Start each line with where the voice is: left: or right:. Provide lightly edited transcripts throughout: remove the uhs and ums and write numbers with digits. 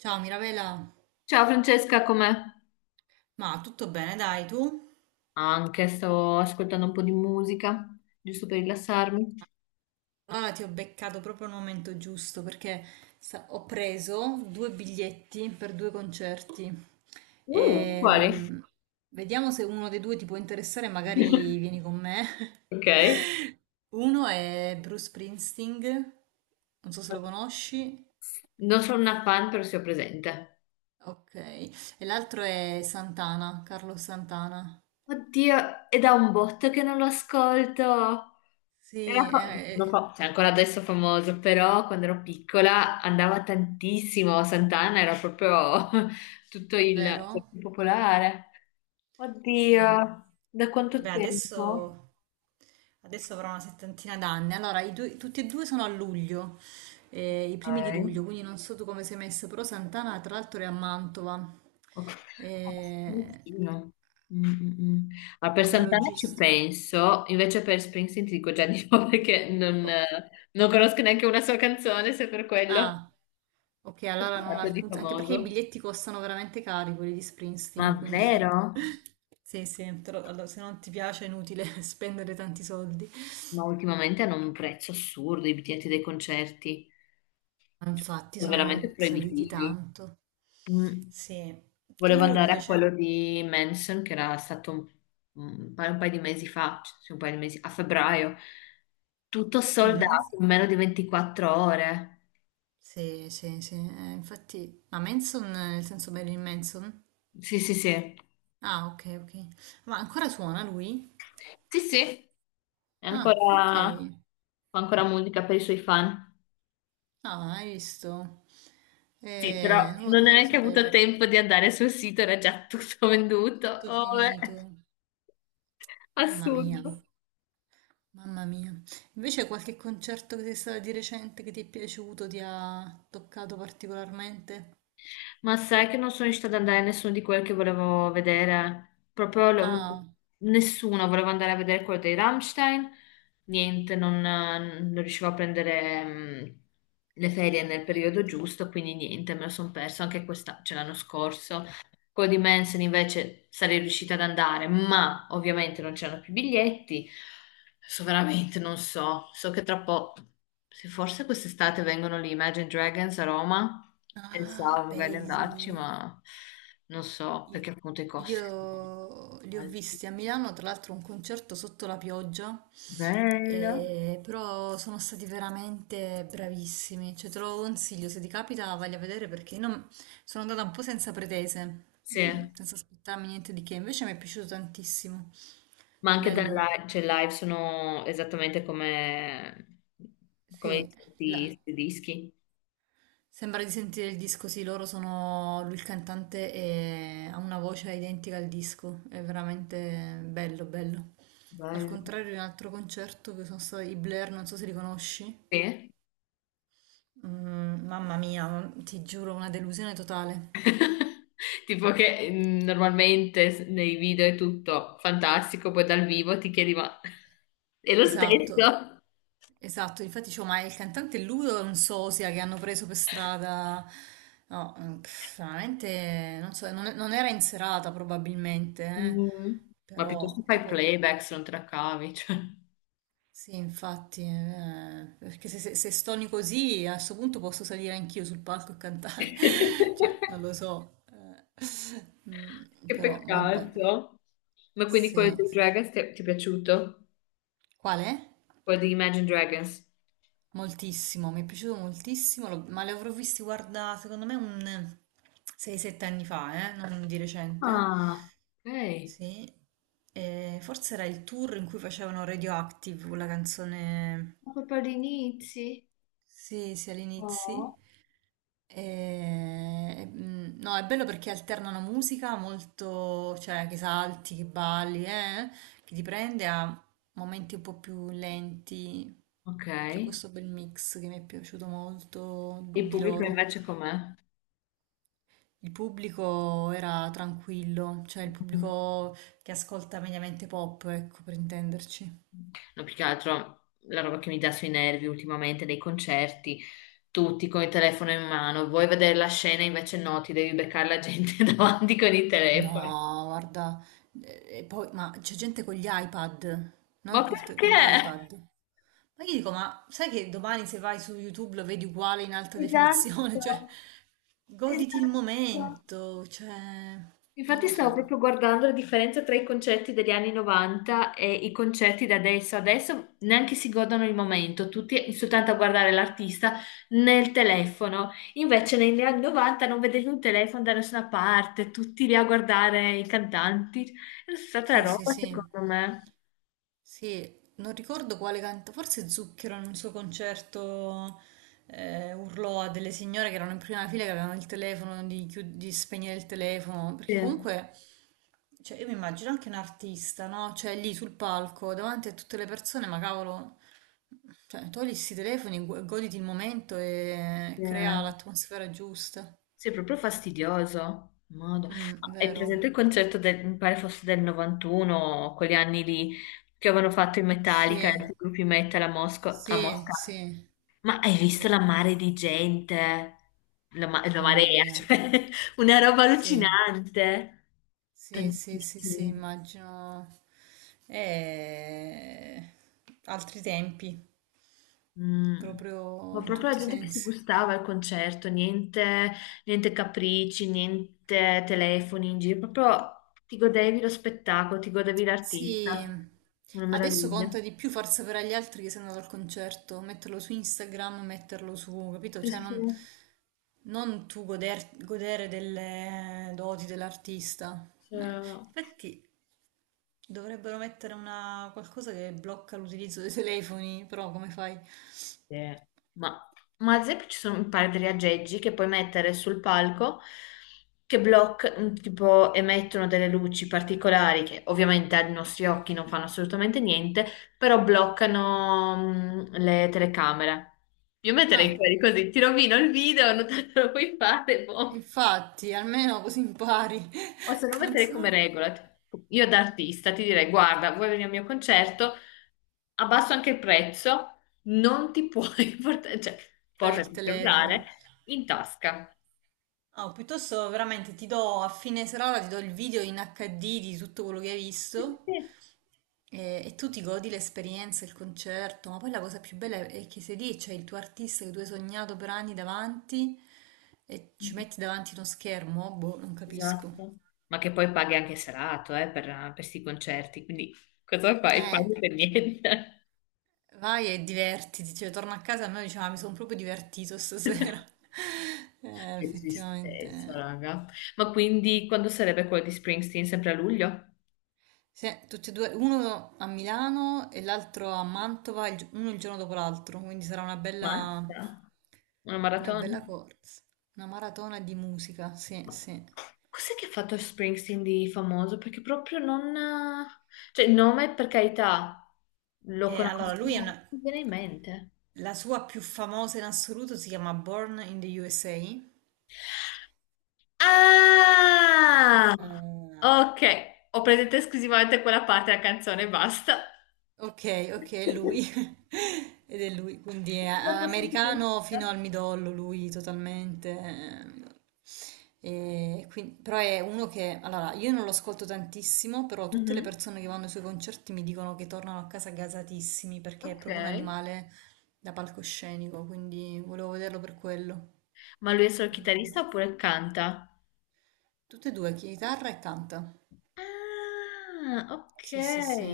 right: Ciao Mirabella,
left: Ciao Francesca, com'è?
right: ma tutto bene, dai tu?
left: Anche sto ascoltando un po' di musica, giusto per rilassarmi.
right: Allora ti ho beccato proprio al momento giusto perché ho preso due biglietti per due concerti.
left: Quali?
right: Ehm, vediamo se uno dei due ti può interessare, magari vieni con me.
left: Ok.
right: Uno è Bruce Springsteen, non so se lo conosci.
left: Non sono una fan, però sono presente.
right: Ok, e l'altro è Santana, Carlos Santana.
left: Oddio, è da un botto che non lo ascolto. Era
right: Sì, è,
left: fa- non
right: è-
left: fa- cioè, ancora adesso è famoso, però quando ero piccola andava tantissimo. Sant'Anna era proprio tutto il cioè,
right: Vero?
left: più popolare.
right: Sì.
left: Oddio, da quanto
right: Vabbè,
left: tempo?
right: adesso avrò una settantina d'anni. Allora, tutti e due sono a luglio, i primi di
left: Ok.
right: luglio, quindi non so tu come sei messo, però Santana tra l'altro è a Mantova,
left: Ok. Ah,
right: eh,
left: Santino. Mm, mm, mm. Allora, per
right: come
left: Santana ci
right: logistica.
left: penso, invece per Springsteen ti dico già di no perché non,
right: Ok.
left: eh, non conosco neanche una sua canzone, se per quello
right: Ah, ok,
left: è
right: allora non ha
left: stato di
right: alcun... anche perché i
left: famoso.
right: biglietti costano veramente cari, quelli di
left: Ma
right: Springsteen,
left: vero?
right: quindi... Sì, sì, allora, se non ti piace è inutile spendere tanti soldi.
left: Ma ultimamente hanno un prezzo assurdo i biglietti dei concerti,
right: Ma
left: cioè,
right: infatti
left: sono veramente
right: sono saliti
left: proibitivi.
right: tanto.
left: Mm.
right: Sì,
left: Volevo
right: tu di
left: andare a quello
right: recente...
left: di Manson, che era stato un, un paio di mesi fa, cioè, sì, un paio di mesi, a febbraio. Tutto
right: Mhm.
left: soldato in meno di 24 ore.
right: Sì, sì, sì. Infatti, ma Manson, nel senso Marilyn Manson?
left: Sì, sì, sì.
right: Ah, ok, ok. Ma ancora suona lui?
left: Sì, sì, è
right: Ah, ok.
left: ancora, fa ancora musica per i suoi fan.
right: Ah, hai visto?
left: Sì, però non hai
right: Non lo
left: neanche
right: sapevo.
left: avuto tempo di andare sul sito, era già tutto venduto.
right: Tutto
left: Oh, beh,
right: finito. Mamma mia,
left: assurdo.
right: mamma mia. Invece qualche concerto che sei stato di recente che ti è piaciuto, ti ha toccato particolarmente?
left: Ma sai che non sono riuscita ad andare a nessuno di quelli che volevo vedere?
right: Ah,
left: Nessuno. Volevo andare a vedere quello dei Rammstein. Niente, non riuscivo a prendere le ferie
right: i
left: nel periodo
right: biglietti.
left: giusto, quindi niente, me lo sono perso anche questa, cioè l'anno scorso. Quello di Manson invece sarei riuscita ad andare, ma ovviamente non c'erano più biglietti. Adesso veramente non so. So che tra poco, se forse quest'estate vengono gli Imagine Dragons a Roma,
right: Ah,
left: pensavo magari di andarci,
right: belli.
left: ma non so
right: Io,
left: perché appunto i costi sono
right: io li ho
left: alti.
right: visti a Milano, tra l'altro un concerto sotto la pioggia,
left: Bello.
right: però sono stati veramente bravissimi. Cioè, te lo consiglio, se ti capita, vai a vedere perché non- sono andata un po' senza pretese,
left: Sì,
right: senza aspettarmi niente di che. Invece mi è piaciuto tantissimo.
left: ma anche dal
right: Bello.
left: live, cioè live sono esattamente come, come i
right: Sì,
left: questi questi dischi.
right: sembra di sentire il disco, sì, loro sono lui il cantante e ha una voce identica al disco, è veramente bello, bello. Al
left: Bello.
right: contrario di un altro concerto che sono stati i Blair, non so se li conosci.
left: Sì.
right: Mm, mamma mia, ti giuro, una delusione totale.
left: Tipo che normalmente nei video è tutto fantastico, poi dal vivo ti chiedi ma è lo
right: Esatto,
left: stesso?
right: esatto, infatti dicevo, ma il cantante è lui o è un sosia che hanno preso per strada? No, mm, pff, veramente, non so, non, non era in serata probabilmente, eh.
left: Mm. Ma piuttosto
right: Però
left: fai
right: proprio...
left: playback se non te la cavi, cioè.
right: Sì, infatti, perché se stoni così a questo punto posso salire anch'io sul palco e cantare, cioè non lo so, mm,
left: Che
right: però vabbè,
left: peccato. Ma quindi quello
right: sì,
left: dei
right: sì.
left: Dragons ti è piaciuto?
right: Qual è?
left: Quello di Imagine Dragons?
right: Moltissimo, mi è piaciuto moltissimo, ma li avrò visti, guarda, secondo me un 6-7 anni fa, non di recente,
left: Ah, ok.
right: sì, e forse era il tour in cui facevano Radioactive, quella canzone...
left: Ma proprio all'inizio?
right: Sì, sì, all'inizio.
left: Oh.
right: E, mm, no, è bello perché alternano musica molto, cioè che salti, che balli, che ti prende a momenti un po' più lenti.
left: Ok.
right: C'è questo bel mix che mi è piaciuto molto
left: Il
right: di
left: pubblico
right: loro.
left: invece com'è?
right: Il pubblico era tranquillo, cioè il pubblico che ascolta mediamente pop, ecco, per intenderci.
left: No, più che altro la roba che mi dà sui nervi ultimamente dei concerti, tutti con il telefono in mano, vuoi vedere la scena, invece no, ti devi beccare la gente davanti con il telefono.
right: No, guarda, e poi, ma c'è gente con gli iPad, non
left: Ma
right: col te- con
left: perché?
right: l'iPad. Ma io dico, ma sai che domani se vai su YouTube lo vedi uguale in alta definizione?
left: Esatto,
right: Cioè, goditi il
left: esatto.
right: momento, cioè, non
left: Infatti
right: lo
left: stavo proprio
right: so.
left: guardando la differenza tra i concerti degli anni 90 e i concerti da adesso. Adesso neanche si godono il momento, tutti soltanto a guardare l'artista nel telefono. Invece negli anni 90 non vedevi un telefono da nessuna parte, tutti lì a guardare i cantanti. È stata
right: Sì, sì,
left: roba
right: sì,
left: secondo me.
right: sì, non ricordo quale canta, forse Zucchero in un suo concerto urlò a delle signore che erano in prima fila che avevano il telefono, di spegnere il telefono,
left: Sì,
right: perché comunque... Cioè, io mi immagino anche un artista, no? Cioè, lì sul palco, davanti a tutte le persone, ma cavolo, cioè, togli sti telefoni, goditi il momento e
left: sì.
right: crea l'atmosfera giusta.
left: Sì, è proprio fastidioso. Modo.
right: Mm,
left: Ma hai
right: vero?
left: presente il concerto del, mi pare fosse del 91, quegli anni lì che avevano fatto in Metallica,
right: Sì,
left: i gruppi metal a a
right: sì,
left: Mosca?
right: sì,
left: Ma hai
right: sì.
left: visto la mare di gente? La
right: Mamma
left: marea,
right: mia.
left: cioè, una roba
right: Sì,
left: allucinante.
right: sì, sì, sì, sì,
left: Tantissimi.
right: immagino. Eh, altri tempi,
left: Mm. Ma
right: proprio in
left: proprio la
right: tutti i
left: gente che si
right: sensi.
left: gustava al concerto, niente, niente capricci, niente telefoni in giro, proprio ti godevi lo spettacolo, ti godevi
right: Sì,
left: l'artista. Una
right: adesso
left: meraviglia.
right: conta di più far sapere agli altri che sei andato al concerto, metterlo su Instagram, metterlo su, capito?
left: Sì, sì, sì.
right: Non tu godere delle doti dell'artista. Eh,
left: Cioè,
right: Infatti dovrebbero mettere una qualcosa che blocca l'utilizzo dei telefoni, però come fai?
left: sì. Ma, ma, ad esempio ci sono un paio di aggeggi che puoi mettere sul palco che bloccano, tipo emettono delle luci particolari che ovviamente ai nostri occhi non fanno assolutamente niente, però bloccano le telecamere. Io metterei
right: Ah,
left: quelli così, ti rovino il video, non te lo puoi fare, boh.
right: infatti, almeno così impari.
left: O se no
right: Non
left: metterei
right: so
left: come regola, tipo, io da artista ti direi, guarda, vuoi venire al mio concerto, abbasso anche il prezzo, non ti puoi portare, cioè,
right: usare
left: portati
right: il
left: il cellulare
right: telefono.
left: in tasca.
right: Oh, piuttosto veramente ti do a fine serata, ti do il video in HD di tutto quello che hai visto
left: Sì,
right: e tu ti godi l'esperienza, il concerto, ma poi la cosa più bella è che sei lì, e c'è il tuo artista che tu hai sognato per anni davanti e ci metti davanti uno schermo, boh, non capisco.
left: esatto. Ma che poi paghi anche serato, per questi concerti, quindi cosa fai?
right: Eh,
left: Paghi per niente.
right: vai e divertiti, cioè torno a casa e a me diceva, mi sono proprio divertito stasera.
left: Che
right: Effettivamente.
left: tristezza, raga. Ma quindi quando sarebbe quello di Springsteen? Sempre a luglio?
right: Tutti e due, uno a Milano e l'altro a Mantova, uno il giorno dopo l'altro, quindi sarà
left: Ma? Una
right: una
left: maratona?
right: bella corsa, una maratona di musica, sì,
left: Ma-
right: sì.
left: Cos'è che ha fatto Springsteen di famoso? Perché proprio non... Cioè, il nome, per carità, lo
right: Allora,
left: conosco, ma non mi viene in mente.
right: la sua più famosa in assoluto si chiama Born in the USA.
left: Ah!
right: Eh,
left: Ok, ho presente esclusivamente quella parte della canzone e basta.
right: Okay, okay, è
left: Pensavo
right: lui. Ed è lui, quindi è a
left: fosse un
right: americano fino al
left: chitarrista.
right: midollo lui totalmente. E quindi, però è uno che, allora, io non lo ascolto tantissimo, però tutte le
left: Mhm,
right: persone che vanno ai suoi concerti mi dicono che tornano a casa gasatissimi perché è
left: ok.
right: proprio un animale da palcoscenico, quindi volevo vederlo per quello.
left: Ma lui è solo chitarrista oppure canta?
right: Tutte e due, chitarra e canta.
left: Ah, ok.
right: Sì, sì, sì.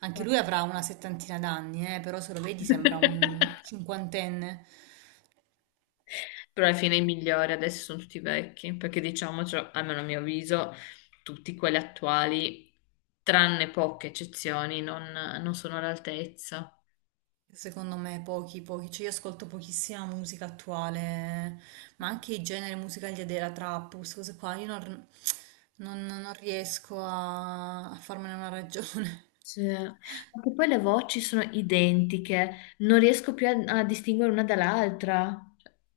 right: Anche lui avrà una settantina d'anni, però se lo vedi sembra un cinquantenne.
left: Però alla fine i migliori adesso sono tutti vecchi, perché diciamo, cioè, almeno a mio avviso, tutti quelli attuali, tranne poche eccezioni, non, non sono all'altezza.
right: Secondo me pochi, pochi. Cioè io ascolto pochissima musica attuale, ma anche i generi musicali della trap, queste cose qua, io non, non- non riesco a, a farmene una ragione.
left: Sì. Anche poi le voci sono identiche, non riesco più a, a distinguere una dall'altra.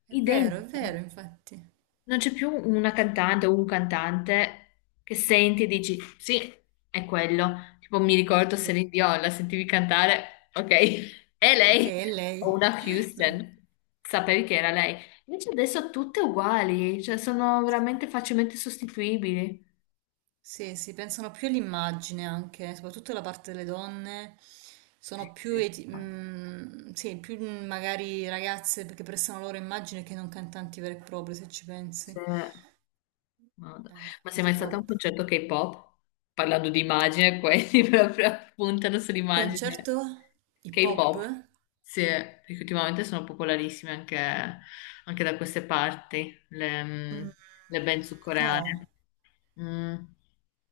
right: È
left: Identiche.
right: vero, infatti.
left: Non c'è più una cantante o un cantante che senti e dici sì, è quello. Tipo mi ricordo
right: È lui.
left: Celine Dion, la sentivi cantare, ok, è
right: Ok,
left: lei.
right: è
left: O
right: lei.
left: una
right: Non,
left: Houston, sapevi che era lei. Invece adesso tutte uguali, cioè sono
right: sì.
left: veramente facilmente sostituibili.
right: Sì, si pensano più all'immagine anche, soprattutto la parte delle donne, sono
left: Sì,
right: più,
left: sì.
right: sì, più mm, magari ragazze che prestano la loro immagine che non cantanti veri e propri, se ci
left: Sì.
right: pensi.
left: Madonna. Ma sei mai stata a un
right: Purtroppo.
left: concerto K-pop? Parlando di immagine, quelli proprio puntano
right: Un
left: sull'immagine
right: concerto hip hop?
left: K-pop. Sì, perché ultimamente sono popolarissime anche, anche da queste parti, le,
right: Mm,
left: le band sudcoreane.
right: no.
left: Mm.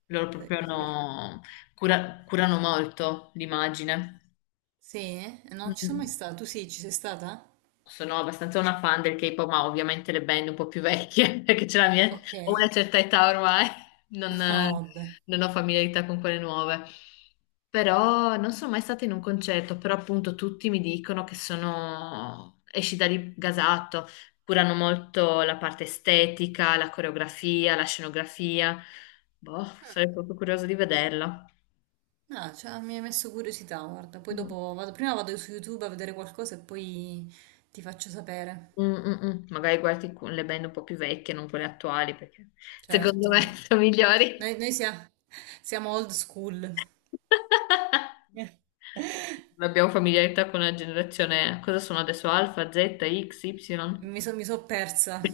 left: Loro
right: Eh,
left: proprio curano molto l'immagine.
right: sì, non ci sono mai
left: Mm.
right: stata. Tu sì, ci sei stata?
left: Sono abbastanza una fan del K-pop, ma ovviamente le band un po' più vecchie, perché c'è la mia,
right: Ok.
left: ho una certa età ormai, non,
right: Oh, vabbè.
left: non ho familiarità con quelle nuove. Però non sono mai stata in un concerto, però appunto tutti mi dicono che sono, esci da lì gasato, curano molto la parte estetica, la coreografia, la scenografia. Boh, sarei proprio curiosa di vederla.
right: No, cioè, mi hai messo curiosità, guarda. Poi
left: Mm,
right: dopo vado, prima vado su YouTube a vedere qualcosa e poi ti faccio sapere.
left: mm, mm. Magari guardi le band un po' più vecchie, non quelle attuali, perché secondo
right: Certo.
left: me sono migliori.
right: Noi, noi sia- Siamo old school. Eh.
left: Non abbiamo familiarità con la generazione, cosa sono adesso? Alfa, Z, X, Y?
right: Mi so persa.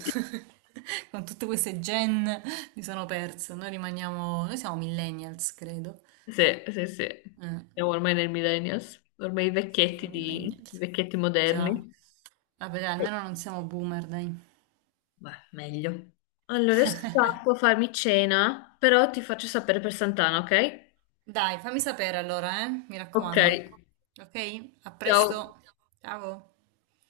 right: Con tutte queste gen mi sono persa. Noi rimaniamo... Noi siamo millennials, credo.
left: Sì, sì, sì.
right: Eh,
left: Siamo ormai nel millennials, ormai
right: siamo dei
left: i
right: millennials.
left: vecchietti
right: Già.
left: moderni.
right: Vabbè, dai,
left: Sì.
right: almeno non siamo boomer, dai.
left: Beh, meglio. Allora, adesso scappo a farmi cena, però ti faccio sapere per Sant'Anna, ok?
right: Dai, fammi sapere allora, eh? Mi
left: Ok,
right: raccomando. Ok? A
left: ciao.
right: presto. Ciao.